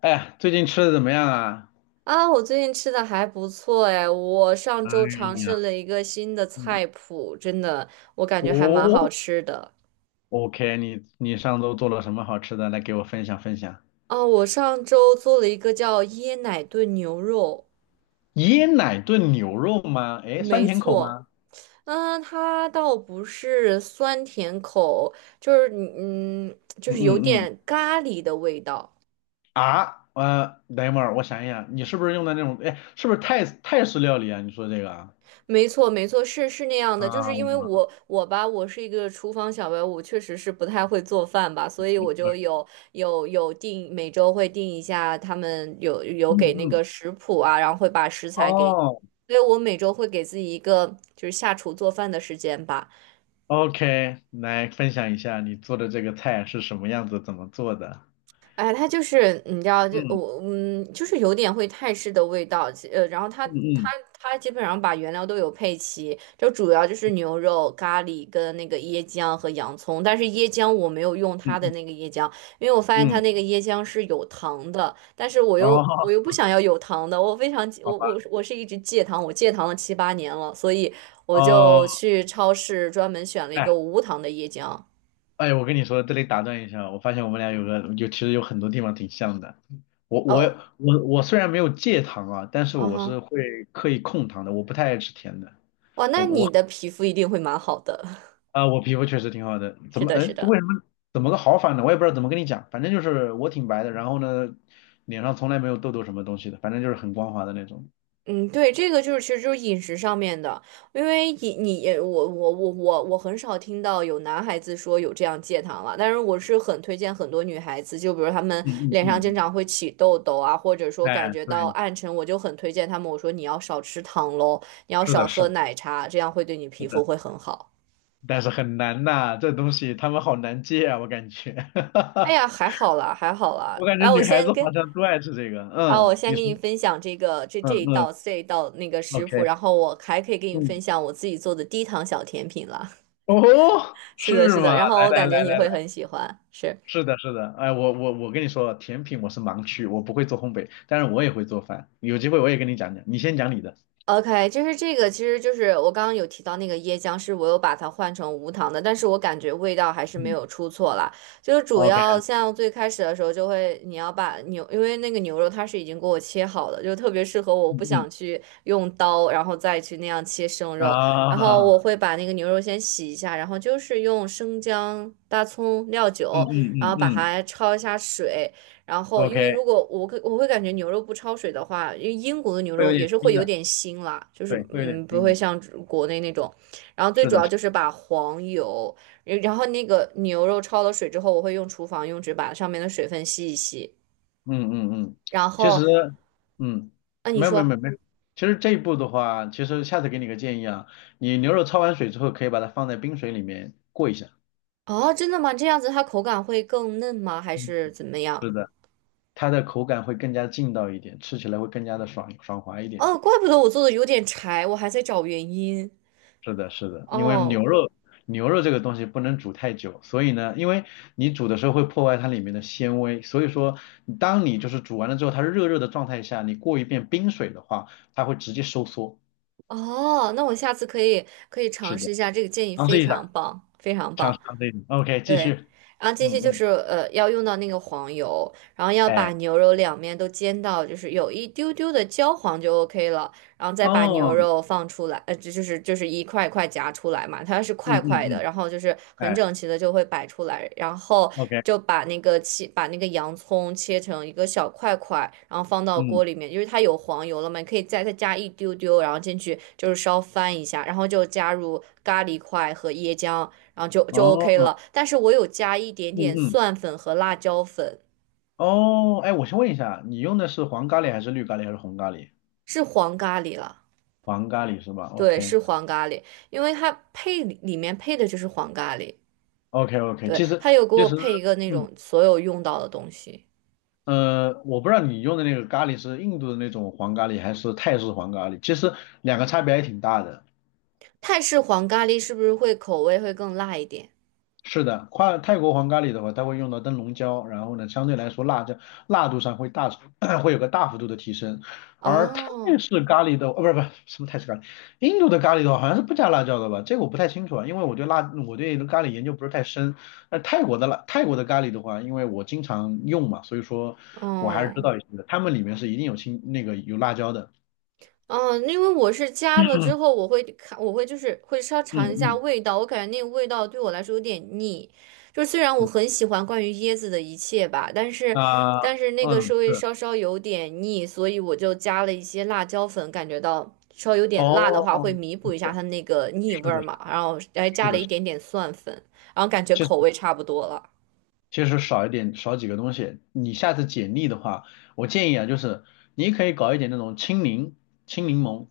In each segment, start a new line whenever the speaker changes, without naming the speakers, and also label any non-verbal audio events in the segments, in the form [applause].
哎呀最近吃的怎么样啊？
啊，我最近吃的还不错哎，我上
哎
周尝
呀，
试了一个新的
嗯
菜谱，真的，我感觉还蛮好
哦
吃的。
，OK，你上周做了什么好吃的？来给我分享分享。
啊，我上周做了一个叫椰奶炖牛肉，
椰奶炖牛肉吗？哎，酸
没
甜口
错，
吗？
嗯，它倒不是酸甜口，就是你就
嗯
是有
嗯嗯。
点咖喱的味道。
啊，等一会儿，我想一想，你是不是用的那种？哎，是不是泰式料理啊？你说这个啊？
没错，没错，是那样的，就是
啊，
因为我吧，我是一个厨房小白，我确实是不太会做饭吧，所以我就有定每周会定一下，他们有
嗯
给那
嗯。
个食谱啊，然后会把食材给你，
哦
所以我每周会给自己一个就是下厨做饭的时间吧。
，OK，来分享一下你做的这个菜是什么样子，怎么做的？
哎，它就是你知道，就
嗯
我就是有点会泰式的味道，然后它
嗯
它
嗯
它基本上把原料都有配齐，就主要就是牛肉、咖喱跟那个椰浆和洋葱，但是椰浆我没有用它的
嗯
那个椰浆，因为我发现
嗯
它那
嗯。
个椰浆是有糖的，但是我又我
哦，
又不想要有糖的，我非常
好
我我
吧。
我是一直戒糖，我戒糖了7、8年了，所以我就
哦。
去超市专门选了一
哎
个无糖的椰浆。
哎，我跟你说，这里打断一下，我发现我们俩有个就其实有很多地方挺像的。我我
哦，
我我虽然没有戒糖啊，但是
啊
我是
哈。
会刻意控糖的，我不太爱吃甜的。
哇，那你的皮肤一定会蛮好的。
啊、我皮肤确实挺好的，
[laughs]
怎
是
么
的，
哎
是的。
为什么怎么个好法呢？我也不知道怎么跟你讲，反正就是我挺白的，然后呢脸上从来没有痘痘什么东西的，反正就是很光滑的那种。
嗯，对，这个就是其实就是饮食上面的，因为饮你也我很少听到有男孩子说有这样戒糖了，但是我是很推荐很多女孩子，就比如她们
嗯嗯
脸上经
嗯，
常会起痘痘啊，或者说感
哎，
觉到
对，
暗沉，我就很推荐他们，我说你要少吃糖喽，你要
是
少
的，是
喝
的，
奶茶，这样会对你
是
皮
的，
肤会很好。
但是很难呐，这东西他们好难戒啊，我感觉。
哎呀，
[laughs]
还好啦，还好啦，
我感觉
来，
女孩子好像都爱吃这个。
我
嗯，
先
你
给
说，
你分享这个这这
嗯
一
嗯
道这一道那个食谱，
，OK，
然后我还可以给你分
嗯，
享我自己做的低糖小甜品了。
哦，
[laughs] 是的，
是
是
吗？
的，然后
来
我
来
感觉
来
你
来
会
来，
很喜欢。是。
是的，是的。哎，我跟你说，甜品我是盲区，我不会做烘焙，但是我也会做饭。有机会我也跟你讲讲，你先讲你的。
OK,就是这个，其实就是我刚刚有提到那个椰浆，是我有把它换成无糖的，但是我感觉味道还是没
嗯
有出错啦。就是主
，OK，
要像最开始的时候，就会你要把牛，因为那个牛肉它是已经给我切好的，就特别适合我，我
嗯
不想
嗯
去用刀，然后再去那样切生肉。然后我
啊，
会把那个牛肉先洗一下，然后就是用生姜、大葱、料
嗯
酒，
嗯
然后
嗯
把
嗯
它焯一下水，然后，因为
，OK，
如果我会感觉牛肉不焯水的话，因为英国的牛
会有
肉也
点
是
腥
会有
的，
点腥啦，就是
对，会有点
嗯不
腥
会
的。
像国内那种。然后最
是
主
的，
要
是的
就是把黄油，然后那个牛肉焯了水之后，我会用厨房用纸把上面的水分吸一吸。
嗯嗯嗯，
然
其实，
后，
嗯，
啊你
没有没有没
说
有没有，其实这一步的话，其实下次给你个建议啊，你牛肉焯完水之后，可以把它放在冰水里面过一下，
哦真的吗？这样子它口感会更嫩吗？还
嗯，
是怎么样？
是的，它的口感会更加劲道一点，吃起来会更加的爽爽滑一点。
哦，怪不得我做的有点柴，我还在找原因。
是的，是的，因为
哦
牛肉这个东西不能煮太久，所以呢，因为你煮的时候会破坏它里面的纤维，所以说当你就是煮完了之后，它热热的状态下，你过一遍冰水的话，它会直接收缩。
哦,那我下次可以
是
尝试
的。
一下，这个建议
尝
非
试一
常
下。
棒，非常
长
棒。
沙那里。OK，继续。
对，然后这些
嗯
就
嗯，
是要用到那个黄油，然后要
哎，
把牛肉两面都煎到就是有一丢丢的焦黄就 OK 了，然后再把牛
哦，
肉放出来，这就是一块一块夹出来嘛，它是
嗯
块
嗯
块的，
嗯，
然后就是很
哎
整齐的就会摆出来，然后
，OK，
就把那个切把那个洋葱切成一个小块块，然后放到锅
嗯，
里面，因为它有黄油了嘛，你可以再加一丢丢，然后进去就是稍翻一下，然后就加入咖喱块和椰浆。然后就
哦，
OK 了。但是我有加一点
嗯
点
嗯，
蒜粉和辣椒粉，
哦，哎，我先问一下，你用的是黄咖喱还是绿咖喱还是红咖喱？
是黄咖喱了，
黄咖喱是吧
对，
？OK
是黄咖喱，因为它配里面配的就是黄咖喱，
OK OK，
对，
其实
它有给
其
我
实，
配一个那
嗯
种所有用到的东西。
我不知道你用的那个咖喱是印度的那种黄咖喱还是泰式黄咖喱，其实两个差别还挺大的。
泰式黄咖喱是不是会口味会更辣一点？
是的，跨泰国黄咖喱的话，它会用到灯笼椒，然后呢，相对来说辣椒辣度上会大 [clears throat] 会有个大幅度的提升。而泰
哦，
式咖喱的，不是什么泰式咖喱，印度的咖喱的话好像是不加辣椒的吧？这个我不太清楚啊，因为我对辣我对咖喱研究不是太深。那泰国的咖喱的话，因为我经常用嘛，所以说我还是知
哦。
道一些的。他们里面是一定有青那个有辣椒的。
嗯，因为我是加了之后，我会就是会稍
嗯
尝一下
嗯
味道，我感觉那个味道对我来说有点腻。就虽然我
嗯
很喜欢关于椰子的一切吧，但是
啊
但是那个是
嗯
会
是
稍稍有点腻，所以我就加了一些辣椒粉，感觉到稍微有点辣的话
哦，
会弥补一下
对，
它那个腻味
是的
儿嘛，然后还
是
加了
的。
一
是的。
点点蒜粉，然后感觉口味差不多了。
其实少一点，少几个东西。你下次简历的话，我建议啊，就是你可以搞一点那种青柠、青柠檬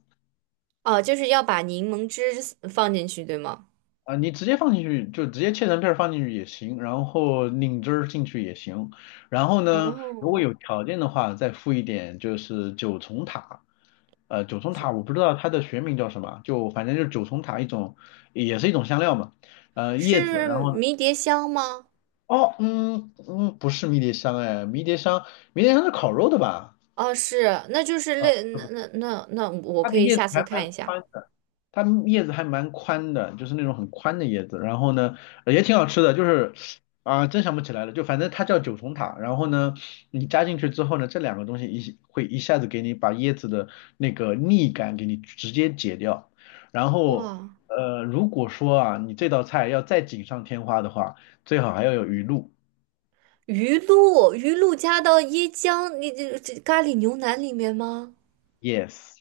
哦，就是要把柠檬汁放进去，对吗？
啊，你直接放进去，就直接切成片儿放进去也行，然后拧汁儿进去也行。然后呢，如果
哦，
有条件的话，再附一点就是九重塔。九重塔我不知道它的学名叫什么，就反正就是九重塔一种，也是一种香料嘛。叶子，然
是
后
迷迭香吗？
哦，嗯嗯，不是迷迭香哎，迷迭香是烤肉的吧？
哦，是，那就是
啊，
类那我
它
可
的
以
叶子
下次
还
看
蛮
一下。
宽的，它叶子还蛮宽的，就是那种很宽的叶子。然后呢，也挺好吃的，就是啊、真想不起来了，就反正它叫九重塔。然后呢，你加进去之后呢，这两个东西一会一下子给你把椰子的那个腻感给你直接解掉。然后
哇，
如果说啊，你这道菜要再锦上添花的话，最好还要有鱼露。
鱼露加到椰浆，你这咖喱牛腩里面吗？
Yes。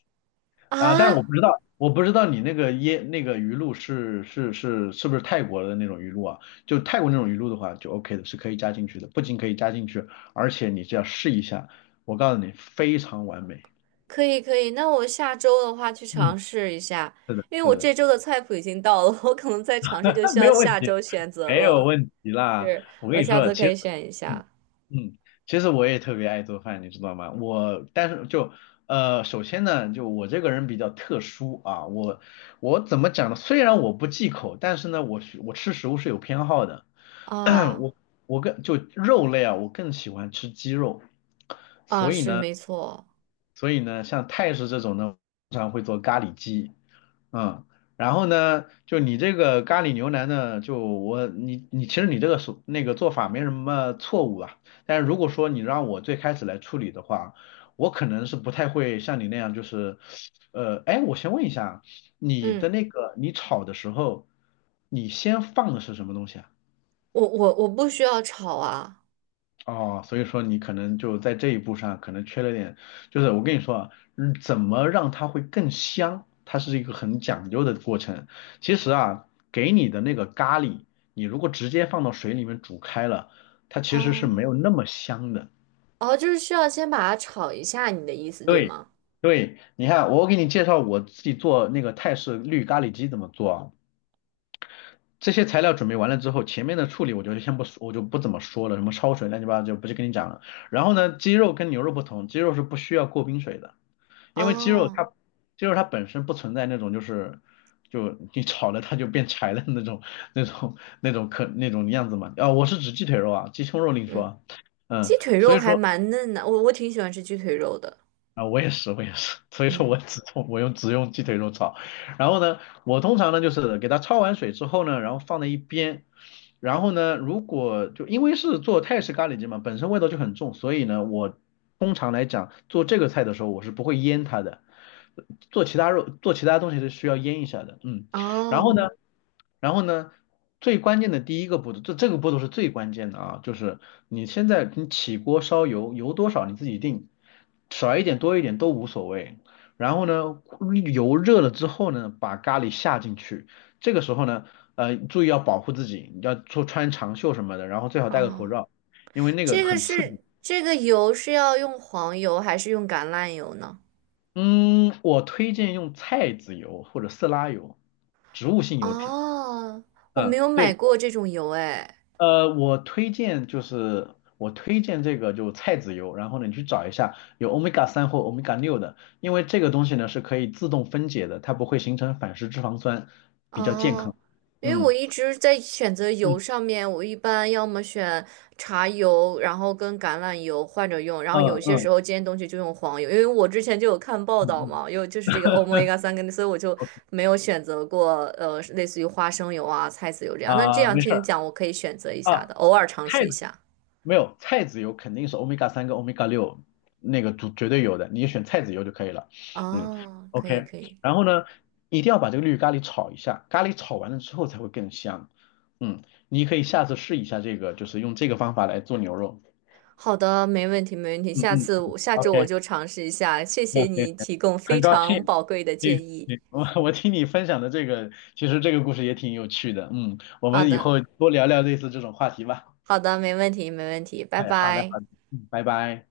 啊，但是我
啊，
不知道，我不知道你那个鱼露不是泰国的那种鱼露啊？就泰国那种鱼露的话，就 OK 的，是可以加进去的。不仅可以加进去，而且你只要试一下，我告诉你，非常完美。
可以可以，那我下周的话去
嗯，
尝试一下，
是的，
因为
是
我这
的。
周的菜谱已经到了，我可能再尝试就需
[laughs] 没
要
有问
下
题，
周选择
没有
了。
问题啦。
是，
我跟
我
你
下
说，
次可
其
以
实，
选一
嗯
下。
嗯，其实我也特别爱做饭，你知道吗？我但是就首先呢，就我这个人比较特殊啊，我怎么讲呢？虽然我不忌口，但是呢，我吃食物是有偏好的。[coughs] [clears throat]
啊
我我更就肉类啊，我更喜欢吃鸡肉，
啊，
所以
是
呢。
没错。
所以呢，像泰式这种呢，通常会做咖喱鸡，嗯，然后呢，就你这个咖喱牛腩呢，就我你你其实你这个手那个做法没什么错误啊，但是如果说你让我最开始来处理的话，我可能是不太会像你那样，就是，哎，我先问一下啊，你的
嗯，
那个你炒的时候，你先放的是什么东西啊？
我不需要炒啊。
哦，所以说你可能就在这一步上可能缺了点，就是我跟你说啊，嗯怎么让它会更香，它是一个很讲究的过程。其实啊，给你的那个咖喱，你如果直接放到水里面煮开了，它其实是没
哦
有那么香的。
哦,就是需要先把它炒一下，你的意思对
对，
吗？
对，你看，我给你介绍我自己做那个泰式绿咖喱鸡怎么做啊。这些材料准备完了之后，前面的处理我就先不说，我就不怎么说了，什么焯水乱七八糟就不去跟你讲了。然后呢，鸡肉跟牛肉不同，鸡肉是不需要过冰水的，因为鸡肉它
哦，
鸡肉它本身不存在那种就是就你炒了它就变柴的那种那种样子嘛。啊、我是指鸡腿肉啊，鸡胸肉另说
嗯，
啊
鸡
嗯，
腿
所
肉
以
还
说。
蛮嫩的，我挺喜欢吃鸡腿肉的。
啊，我也是，我也是，[laughs] 所以说
嗯，
我只用鸡腿肉炒，然后呢，我通常呢就是给它焯完水之后呢，然后放在一边，然后呢，如果就因为是做泰式咖喱鸡嘛，本身味道就很重，所以呢，我通常来讲做这个菜的时候，我是不会腌它的，做其他肉做其他东西是需要腌一下的，嗯。然后
哦
呢，然后呢，最关键的第一个步骤，这个步骤是最关键的啊，就是你现在你起锅烧油，油多少你自己定，少一点多一点都无所谓。然后呢，油热了之后呢，把咖喱下进去。这个时候呢，注意要保护自己，你要说穿长袖什么的，然后最好戴个口
哦,
罩，因为那个
这个
很刺激。
是这个油是要用黄油还是用橄榄油呢？
嗯，我推荐用菜籽油或者色拉油，植物性油脂。
哦，我没
嗯，
有买
对。
过这种油哎。
我推荐就是我推荐这个就菜籽油，然后呢你去找一下有欧米伽三或欧米伽六的，因为这个东西呢是可以自动分解的，它不会形成反式脂肪酸，比较健
哦，
康。
因为我
嗯
一直在选择油
嗯
上面，我一般要么选茶油，然后跟橄榄油换着用，然后有
嗯
些时
嗯
候煎东西就用黄油，因为我之前就有看报
嗯
道
嗯
嘛，有就是这个Omega 3跟，所以我就没有选择过类似于花生油啊、菜籽油这样。那这样
没事
听你
儿
讲，我可以选择一下
啊，
的，偶尔尝试
菜
一
籽
下。
没有菜籽油肯定是欧米伽三跟欧米伽六那个绝绝对有的，你就选菜籽油就可以了。嗯
哦，可以
，OK，
可以，
然后呢，一定要把这个绿咖喱炒一下，咖喱炒完了之后才会更香。嗯，你可以下次试一下这个，就是用这个方法来做牛肉。
好的，没问题没问题，
嗯
下
嗯
次
嗯
我下周我
，OK，
就尝试一下，谢
没
谢
有没有，
你
没有
提供非
很高
常
兴。
宝贵的建
对
议。
对，我听你分享的这个，其实这个故事也挺有趣的。嗯，我
好
们以
的。
后多聊聊类似这种话题吧。
好的，没问题，没问题，拜
哎，好的
拜。
好的，嗯，拜拜。